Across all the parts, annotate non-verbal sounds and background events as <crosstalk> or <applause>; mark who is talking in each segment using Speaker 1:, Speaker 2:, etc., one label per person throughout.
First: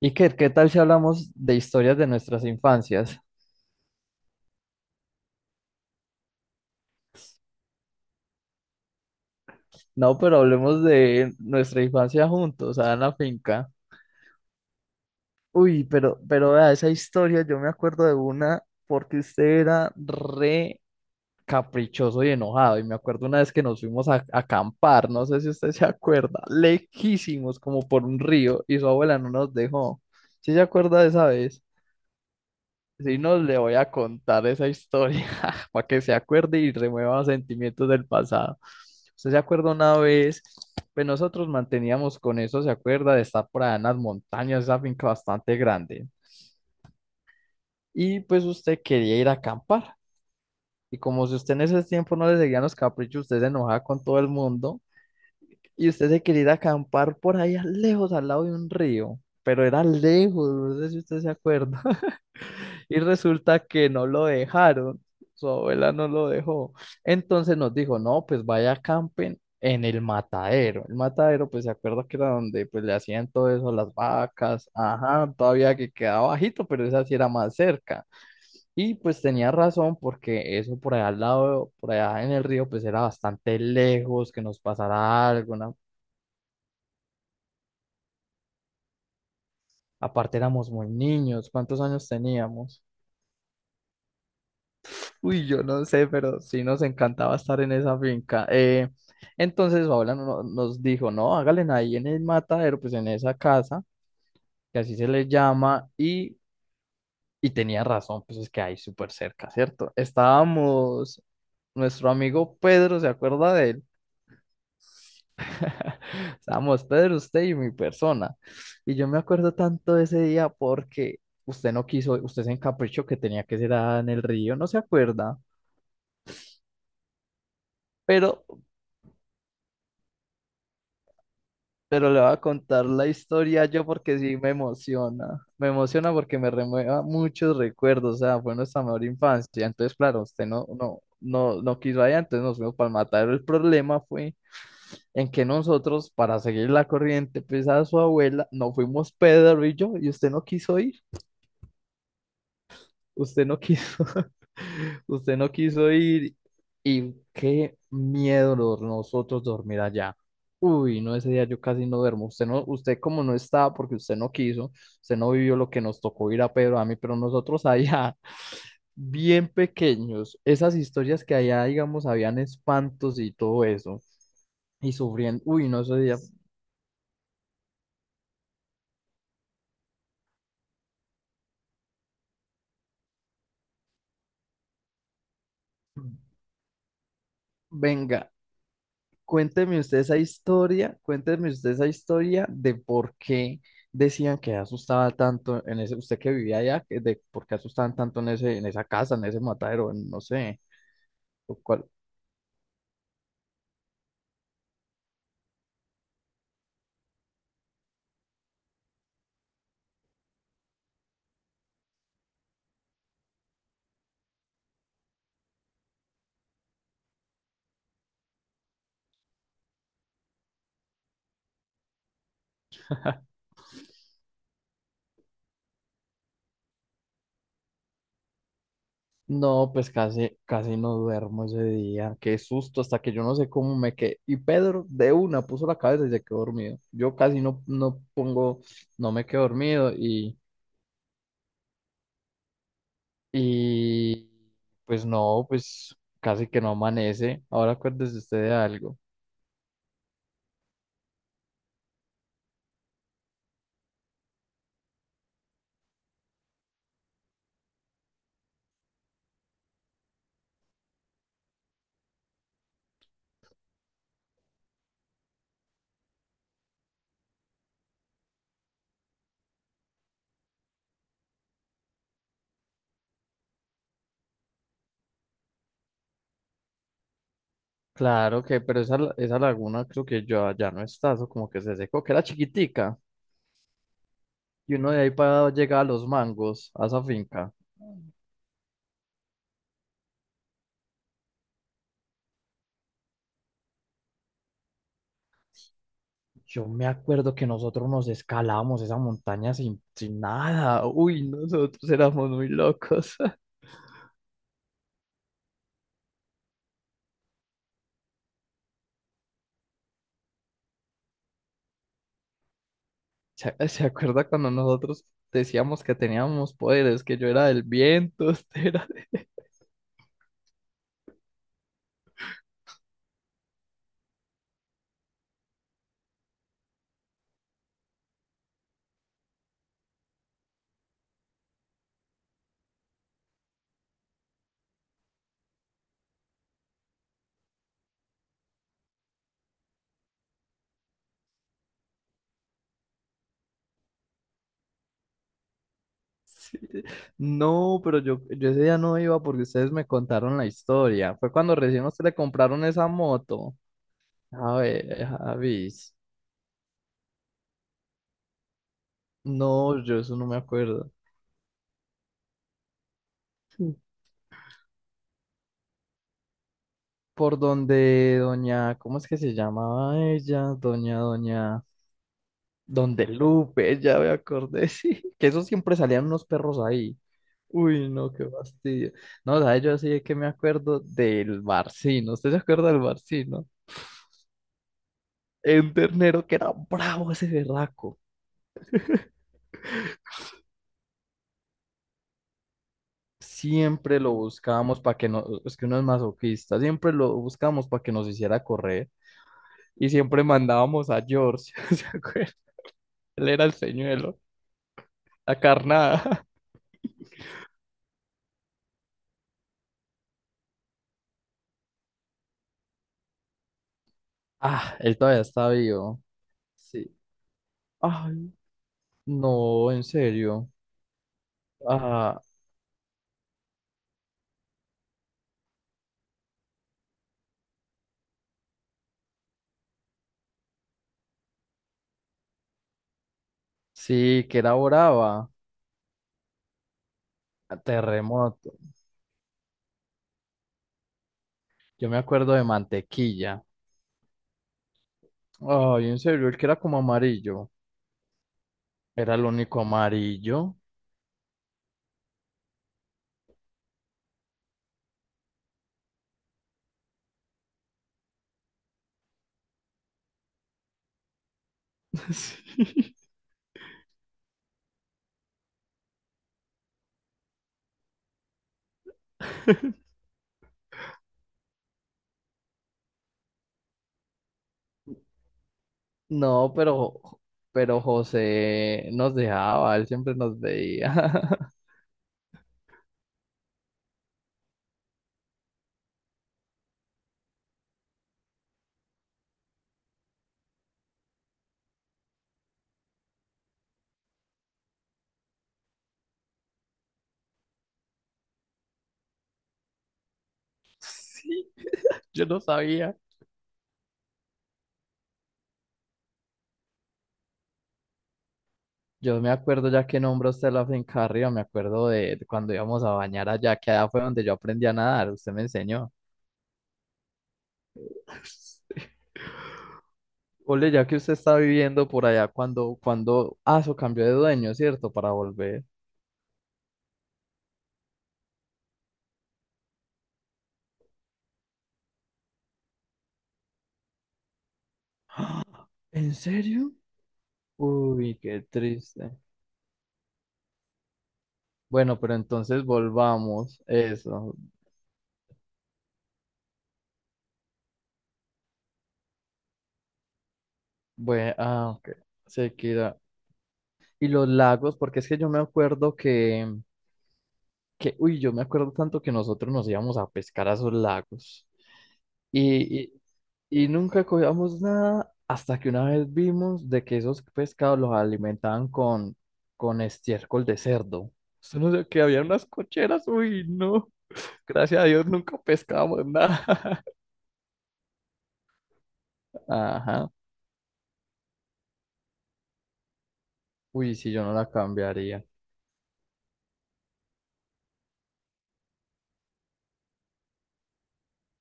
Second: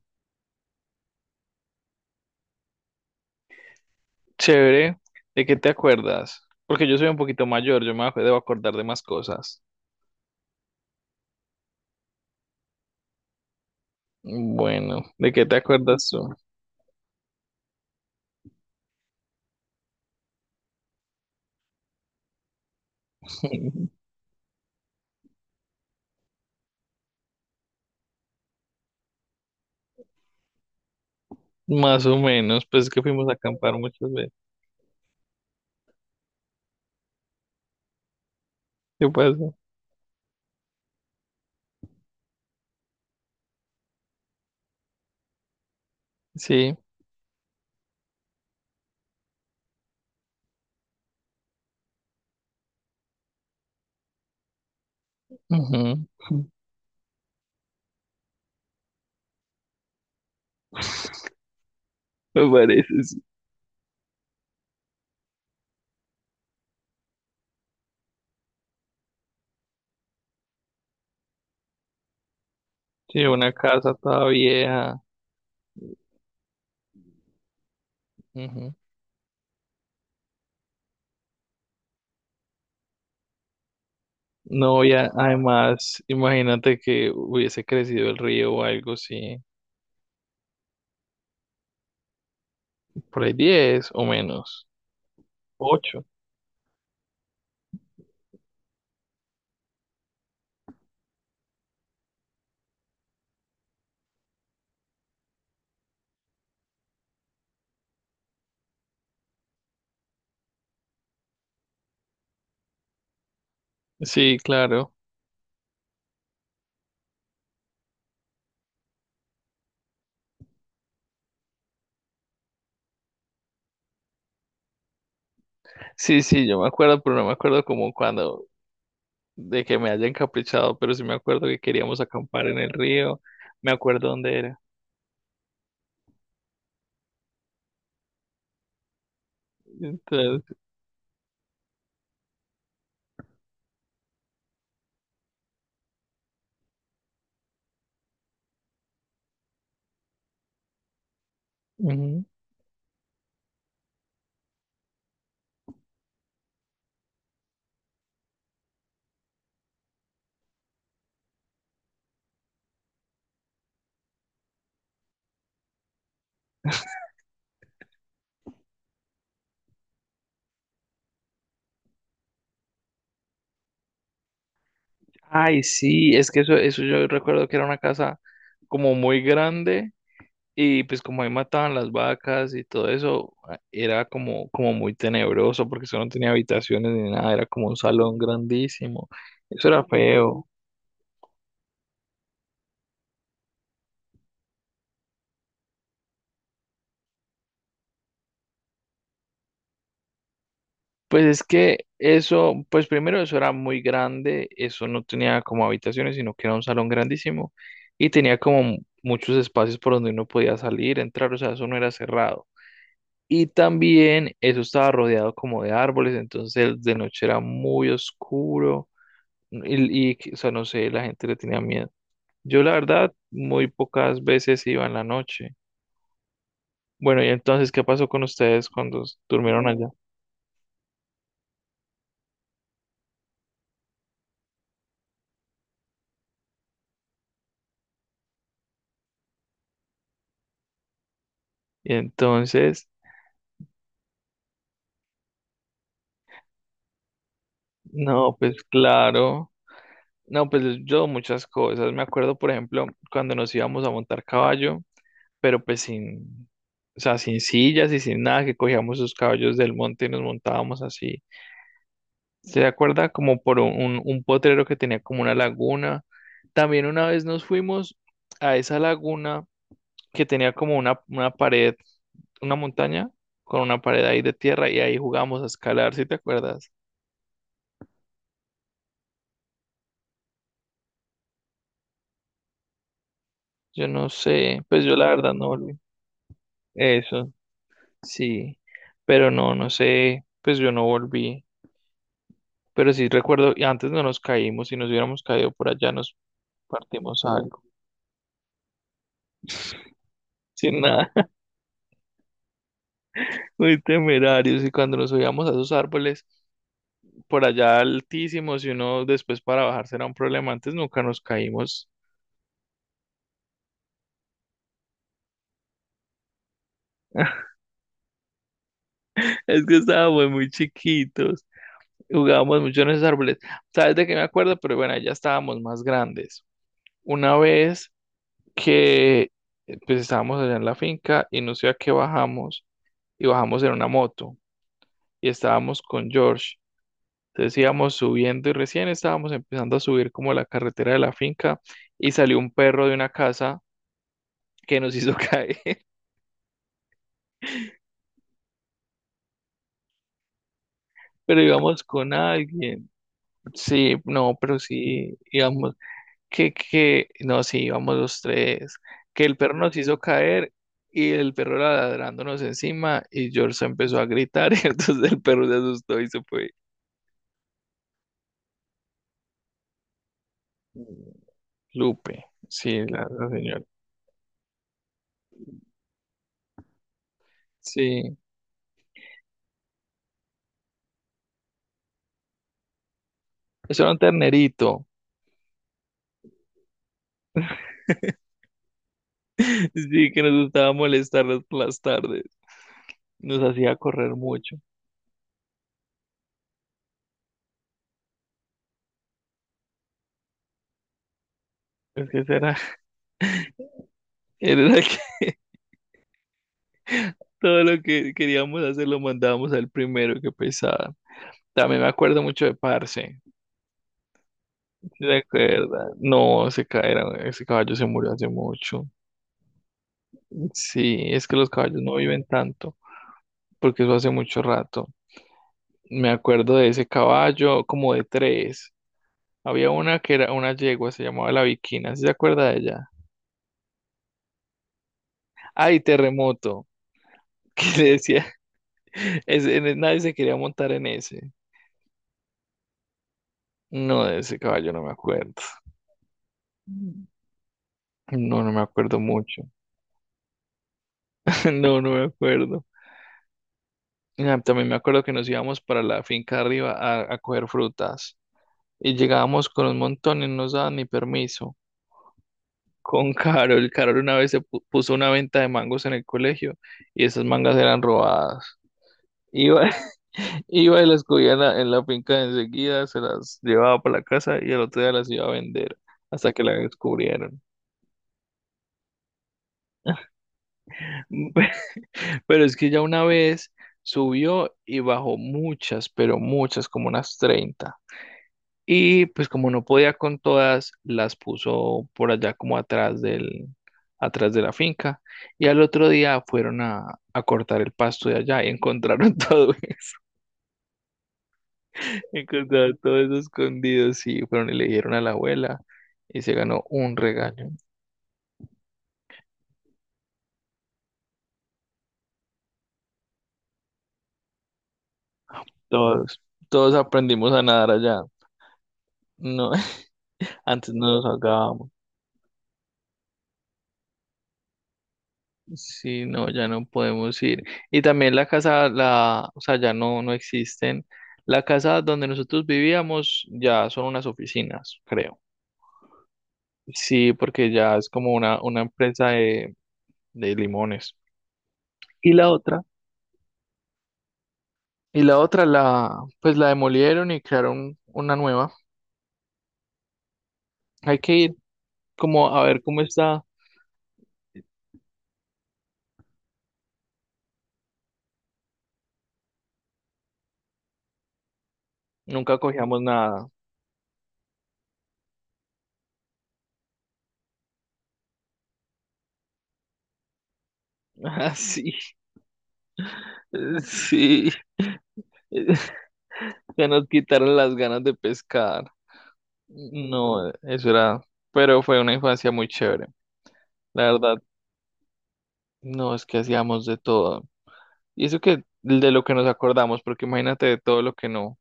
Speaker 1: Iker, ¿qué tal si hablamos de historias de nuestras infancias?
Speaker 2: Chévere, ¿de qué te acuerdas? Porque yo soy un poquito mayor, debo acordar de más cosas.
Speaker 1: No, pero hablemos de nuestra infancia juntos, allá en la finca.
Speaker 2: Bueno, ¿de qué te
Speaker 1: Uy,
Speaker 2: acuerdas
Speaker 1: pero,
Speaker 2: tú?
Speaker 1: pero vea, esa historia yo me acuerdo de una porque usted era re caprichoso y enojado. Y me acuerdo una vez que nos
Speaker 2: <laughs>
Speaker 1: fuimos a acampar, no sé si usted se acuerda, lejísimos como por un río y su abuela no nos dejó. ¿Sí se acuerda de esa vez?
Speaker 2: Más o menos, pues es que
Speaker 1: Si
Speaker 2: fuimos a
Speaker 1: no, le
Speaker 2: acampar
Speaker 1: voy a
Speaker 2: muchas veces.
Speaker 1: contar esa historia <laughs> para que se acuerde y remueva sentimientos del pasado.
Speaker 2: ¿Qué
Speaker 1: Usted se
Speaker 2: pasa?
Speaker 1: acuerda una vez, pues nosotros manteníamos con eso, se acuerda de estar por allá en las montañas, esa finca bastante grande.
Speaker 2: Sí,
Speaker 1: Y pues usted quería ir a acampar. Y como si usted en ese tiempo no le seguían los caprichos, usted se enojaba con todo el mundo.
Speaker 2: ujú,
Speaker 1: Y
Speaker 2: <laughs>
Speaker 1: usted se quería ir a acampar por allá lejos, al lado de un río. Pero era lejos, no sé si usted se acuerda.
Speaker 2: Me parece,
Speaker 1: Y
Speaker 2: sí.
Speaker 1: resulta que no lo dejaron, su abuela no lo dejó. Entonces nos dijo, no, pues vaya a campen en el matadero. El matadero, pues se acuerda que era donde pues le
Speaker 2: Sí,
Speaker 1: hacían
Speaker 2: una
Speaker 1: todo eso a las
Speaker 2: casa toda
Speaker 1: vacas,
Speaker 2: vieja.
Speaker 1: ajá, todavía que quedaba bajito, pero esa sí era más cerca.
Speaker 2: Ujú.
Speaker 1: Y pues tenía razón porque eso por allá al lado, por allá en el río, pues era bastante lejos que nos
Speaker 2: No,
Speaker 1: pasara algo, ¿no?
Speaker 2: además, imagínate que hubiese crecido el río o algo sí.
Speaker 1: Aparte éramos muy niños, ¿cuántos años teníamos?
Speaker 2: Por ahí 10 o menos.
Speaker 1: Uy, yo no
Speaker 2: 8.
Speaker 1: sé, pero sí nos encantaba estar en esa finca. Entonces Paola nos dijo, no, háganle ahí en el matadero, pues en esa casa, que así se le llama, y tenía razón, pues es que ahí súper cerca, ¿cierto? Estábamos, nuestro amigo Pedro, ¿se acuerda de él?
Speaker 2: Sí, claro.
Speaker 1: <laughs> Estábamos Pedro, usted y mi persona. Y yo me acuerdo tanto de ese día porque usted no quiso, usted se encaprichó que tenía que ser ah, en el río, ¿no se acuerda?
Speaker 2: Sí, sí, yo me acuerdo, pero no me acuerdo como
Speaker 1: Pero
Speaker 2: cuando de que me haya encaprichado, pero sí me acuerdo que queríamos
Speaker 1: Pero le voy a
Speaker 2: acampar en el
Speaker 1: contar la
Speaker 2: río,
Speaker 1: historia
Speaker 2: me
Speaker 1: yo
Speaker 2: acuerdo
Speaker 1: porque sí
Speaker 2: dónde
Speaker 1: me
Speaker 2: era.
Speaker 1: emociona. Me emociona porque me remueva muchos recuerdos. O sea, fue nuestra mejor infancia. Entonces, claro, usted
Speaker 2: Entonces,
Speaker 1: no, no, no, no quiso allá, entonces nos fuimos para el matadero. El problema fue en que nosotros, para seguir la corriente, pues a su abuela, no fuimos Pedro y yo, y usted no quiso ir.
Speaker 2: ujú.
Speaker 1: Usted no quiso, <laughs> usted no quiso ir y qué miedo lo- nosotros dormir allá. Uy, no, ese día yo casi no duermo. Usted no, usted como no estaba porque usted no quiso, usted no vivió lo que nos tocó ir a Pedro, a mí, pero nosotros allá, <laughs> bien pequeños, esas historias que allá, digamos, habían espantos y todo eso, y sufriendo.
Speaker 2: Ay,
Speaker 1: Uy, no, ese
Speaker 2: sí,
Speaker 1: día,
Speaker 2: es que eso yo recuerdo que era una casa como muy grande y pues como ahí mataban las vacas y todo eso, era como muy tenebroso porque eso no tenía habitaciones ni nada, era como un salón
Speaker 1: venga.
Speaker 2: grandísimo. Eso
Speaker 1: Cuénteme
Speaker 2: era
Speaker 1: usted esa
Speaker 2: feo.
Speaker 1: historia, cuénteme usted esa historia de por qué decían que asustaba tanto en ese, usted que vivía allá, que de por qué asustaban tanto en ese, en esa casa, en ese matadero, en- no sé,
Speaker 2: Pues es
Speaker 1: lo
Speaker 2: que
Speaker 1: cual,
Speaker 2: eso, pues primero eso era muy grande, eso no tenía como habitaciones, sino que era un salón grandísimo y tenía muchos espacios por donde uno podía salir, entrar, o sea, eso no era cerrado. Y también eso estaba rodeado como de árboles, entonces de noche era muy oscuro, o sea, no sé, la gente le tenía miedo. Yo la verdad muy pocas veces iba en la noche. Bueno, y entonces, ¿qué pasó con ustedes cuando durmieron
Speaker 1: no,
Speaker 2: allá?
Speaker 1: pues casi, casi no duermo ese día, qué susto, hasta que yo no sé cómo me quedé, y Pedro de una puso la cabeza y se quedó dormido, yo casi no, no pongo, no me quedo dormido, y,
Speaker 2: Y entonces,
Speaker 1: y, pues no, pues casi que no amanece, ahora acuérdese
Speaker 2: no,
Speaker 1: usted de
Speaker 2: pues
Speaker 1: algo.
Speaker 2: claro. No, pues yo muchas cosas. Me acuerdo, por ejemplo, cuando nos íbamos a montar caballo, pero pues sin, o sea, sin sillas y sin nada, que cogíamos los caballos del monte y nos montábamos así. ¿Se acuerda? Como por un potrero que tenía como una laguna. También una vez nos fuimos a esa laguna que tenía como una pared, una montaña con una pared ahí de tierra y ahí jugamos a escalar, ¿sí te acuerdas?
Speaker 1: Claro que, pero esa, la- esa laguna creo que ya, ya no está, eso como que se secó, que era chiquitica,
Speaker 2: Yo no sé,
Speaker 1: y
Speaker 2: pues
Speaker 1: uno
Speaker 2: yo
Speaker 1: de
Speaker 2: la
Speaker 1: ahí
Speaker 2: verdad no
Speaker 1: para
Speaker 2: volví.
Speaker 1: llegar a los mangos, a esa
Speaker 2: Eso.
Speaker 1: finca.
Speaker 2: Sí, pero no, no sé, pues yo no volví, pero sí recuerdo, y antes no nos caímos, si nos hubiéramos caído por allá nos
Speaker 1: Yo me
Speaker 2: partimos
Speaker 1: acuerdo que
Speaker 2: algo,
Speaker 1: nosotros nos escalábamos esa montaña sin
Speaker 2: sin
Speaker 1: nada.
Speaker 2: nada,
Speaker 1: Uy, no,
Speaker 2: <laughs>
Speaker 1: nosotros éramos muy locos. <laughs>
Speaker 2: muy temerarios, y cuando nos subíamos a esos árboles por allá altísimos y uno después para bajarse era un problema, antes nunca nos caímos,
Speaker 1: ¿Se acuerda cuando nosotros decíamos que teníamos poderes, que yo era
Speaker 2: <laughs>
Speaker 1: del viento, <laughs> usted era de-
Speaker 2: es que estábamos muy chiquitos, jugábamos mucho en esos árboles. ¿Sabes de qué me acuerdo? Pero bueno, ya estábamos más grandes, una vez que pues estábamos allá en la finca y no sé a qué bajamos, y bajamos en una moto y estábamos con George. Entonces íbamos subiendo y recién estábamos empezando a subir como la carretera de la finca y salió un perro de una casa que nos hizo <laughs> caer,
Speaker 1: Sí. No, pero yo ese día no iba porque ustedes me contaron la historia. Fue
Speaker 2: pero
Speaker 1: cuando
Speaker 2: íbamos
Speaker 1: recién a usted
Speaker 2: con
Speaker 1: le compraron esa
Speaker 2: alguien.
Speaker 1: moto.
Speaker 2: Sí, no,
Speaker 1: A
Speaker 2: pero
Speaker 1: ver,
Speaker 2: sí, íbamos,
Speaker 1: Javis.
Speaker 2: que, no, sí, íbamos los tres, que el perro nos
Speaker 1: No, yo
Speaker 2: hizo
Speaker 1: eso no me
Speaker 2: caer.
Speaker 1: acuerdo.
Speaker 2: Y el perro era ladrándonos encima y George se
Speaker 1: Mm.
Speaker 2: empezó a gritar <laughs> y entonces el perro se asustó y se fue.
Speaker 1: Por donde doña, ¿cómo es que se llamaba ella? Doña,
Speaker 2: Lupe, sí,
Speaker 1: donde
Speaker 2: la señora.
Speaker 1: Lupe, ya me acordé, <laughs> sí. Que eso siempre salían unos perros ahí. Uy, no,
Speaker 2: Sí,
Speaker 1: qué fastidio. No, ¿sabes? Yo así es que me acuerdo del Barcino. ¿Usted se acuerda del Barcino?
Speaker 2: eso era un ternerito.
Speaker 1: Un ternero que era bravo ese berraco.
Speaker 2: <laughs> Sí, que nos gustaba molestarnos por las tardes. Nos hacía
Speaker 1: Siempre lo
Speaker 2: correr mucho.
Speaker 1: buscábamos para que nos, es que uno es masoquista, siempre lo buscábamos para que nos hiciera correr. Y siempre mandábamos a George, <laughs> ¿se
Speaker 2: Es que
Speaker 1: acuerda?
Speaker 2: ese era,
Speaker 1: Él era el señuelo,
Speaker 2: <laughs> él era el que
Speaker 1: la carnada. <laughs>
Speaker 2: <laughs> todo lo que queríamos hacer lo mandábamos al primero, que pesada. También me acuerdo mucho de Parce.
Speaker 1: Ah,
Speaker 2: ¿Sí?
Speaker 1: él
Speaker 2: ¿Te
Speaker 1: todavía está
Speaker 2: acuerdas?
Speaker 1: vivo.
Speaker 2: No,
Speaker 1: Sí.
Speaker 2: ese caballo se murió hace
Speaker 1: Ay,
Speaker 2: mucho.
Speaker 1: no, en serio.
Speaker 2: Sí, es que los caballos no
Speaker 1: Ah,
Speaker 2: viven tanto, porque eso hace mucho rato. Me acuerdo de ese caballo, como de 3. Había una que era una yegua, se llamaba la Viquina. ¿Sí se acuerda de ella?
Speaker 1: sí, que era brava.
Speaker 2: Ay, Terremoto. <laughs>
Speaker 1: A
Speaker 2: Que le decía,
Speaker 1: Terremoto.
Speaker 2: nadie se quería montar en ese.
Speaker 1: Yo me acuerdo de Mantequilla.
Speaker 2: No, de ese caballo no me acuerdo.
Speaker 1: Ay, en serio, él que era como amarillo.
Speaker 2: No, no me acuerdo
Speaker 1: Era el
Speaker 2: mucho.
Speaker 1: único amarillo.
Speaker 2: <laughs> No, no me acuerdo. Ah, también me acuerdo que nos íbamos para la finca arriba a coger frutas y llegábamos con un montón y no nos daban ni permiso.
Speaker 1: <laughs> Sí.
Speaker 2: Con Carol, Carol una vez puso una venta de mangos en el colegio y esas mangas eran robadas. Iba, <laughs>
Speaker 1: <laughs>
Speaker 2: iba y las cogía en en la finca enseguida, se las llevaba para la casa y al otro día las iba a vender hasta que
Speaker 1: No,
Speaker 2: la
Speaker 1: pero,
Speaker 2: descubrieron.
Speaker 1: pero José nos dejaba, él siempre nos veía. <laughs>
Speaker 2: <laughs> Pero es que ya una vez subió y bajó muchas, pero muchas, como unas 30. Y pues como no podía con todas, las puso por allá como atrás de la finca. Y al otro día fueron a cortar el pasto de allá y encontraron <laughs> todo.
Speaker 1: Sí, yo no
Speaker 2: Encontraron
Speaker 1: sabía.
Speaker 2: todo eso escondido, sí, fueron y le dijeron a la abuela y se ganó un regaño.
Speaker 1: Yo me acuerdo, ya que nombró usted la finca arriba, me acuerdo de cuando íbamos a bañar allá, que allá fue donde yo aprendí a nadar, usted me enseñó.
Speaker 2: Todos, todos aprendimos a nadar allá.
Speaker 1: <laughs>
Speaker 2: No, <laughs>
Speaker 1: Ole,
Speaker 2: antes
Speaker 1: ya
Speaker 2: no
Speaker 1: que
Speaker 2: nos
Speaker 1: usted está
Speaker 2: ahogábamos.
Speaker 1: viviendo por allá, cuando eso cambió de dueño, ¿cierto? Para volver.
Speaker 2: Sí, no, ya no podemos ir. Y también la casa, la, o sea, ya no, no existen. La casa donde nosotros vivíamos ya son unas oficinas, creo.
Speaker 1: <gasps> ¿En serio?
Speaker 2: Sí, porque ya es como
Speaker 1: Uy, qué
Speaker 2: una empresa
Speaker 1: triste.
Speaker 2: de limones.
Speaker 1: Bueno,
Speaker 2: Y
Speaker 1: pero
Speaker 2: la otra,
Speaker 1: entonces volvamos. Eso.
Speaker 2: y la otra la, pues la demolieron y crearon una nueva. Hay que
Speaker 1: Bueno,
Speaker 2: ir,
Speaker 1: ah, ok.
Speaker 2: como a ver cómo
Speaker 1: Sequía.
Speaker 2: está.
Speaker 1: Y los lagos, porque es que yo me acuerdo que, uy, yo me acuerdo tanto que nosotros nos íbamos a pescar a esos lagos.
Speaker 2: Nunca
Speaker 1: Y,
Speaker 2: cogíamos
Speaker 1: y-
Speaker 2: nada.
Speaker 1: y nunca cogíamos nada hasta que una vez vimos de que esos pescados los alimentaban con estiércol de
Speaker 2: <laughs>
Speaker 1: cerdo. Eso no
Speaker 2: Así,
Speaker 1: sé, que había unas cocheras, uy, no.
Speaker 2: sí.
Speaker 1: Gracias a Dios nunca
Speaker 2: <laughs>
Speaker 1: pescamos
Speaker 2: Ya
Speaker 1: nada.
Speaker 2: nos quitaron las ganas de pescar.
Speaker 1: <laughs> Ajá.
Speaker 2: No, eso era, pero fue una infancia muy chévere. La
Speaker 1: Uy, si
Speaker 2: verdad,
Speaker 1: yo no la cambiaría.
Speaker 2: no, es que hacíamos de todo. Y eso que de lo que nos acordamos, porque imagínate de todo lo que no.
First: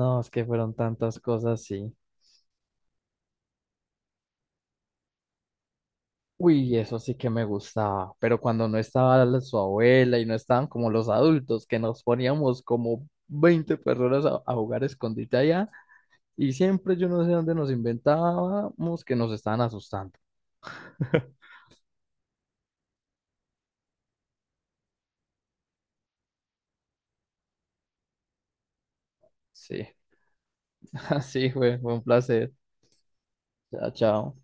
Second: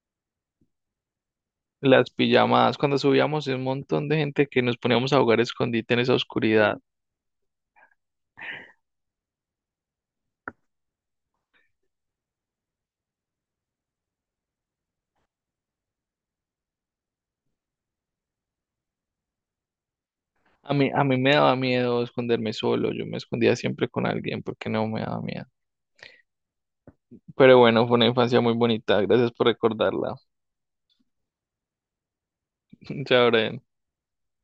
Speaker 1: No, es que fueron tantas cosas, sí.
Speaker 2: Las pijamadas, cuando subíamos un montón de gente que nos poníamos a jugar escondite en esa
Speaker 1: Uy,
Speaker 2: oscuridad.
Speaker 1: eso sí que me gustaba, pero cuando no estaba la- su abuela y no estaban como los adultos, que nos poníamos como 20 personas a jugar escondite allá. Y siempre yo no sé dónde nos inventábamos que nos estaban asustando.
Speaker 2: A mí me daba miedo esconderme solo, yo me escondía siempre con alguien porque no me daba miedo. Pero bueno, fue una infancia muy bonita. Gracias por
Speaker 1: Sí,
Speaker 2: recordarla.
Speaker 1: <laughs> así fue, fue un placer.
Speaker 2: <laughs> Chao, Brian.
Speaker 1: Chao, chao.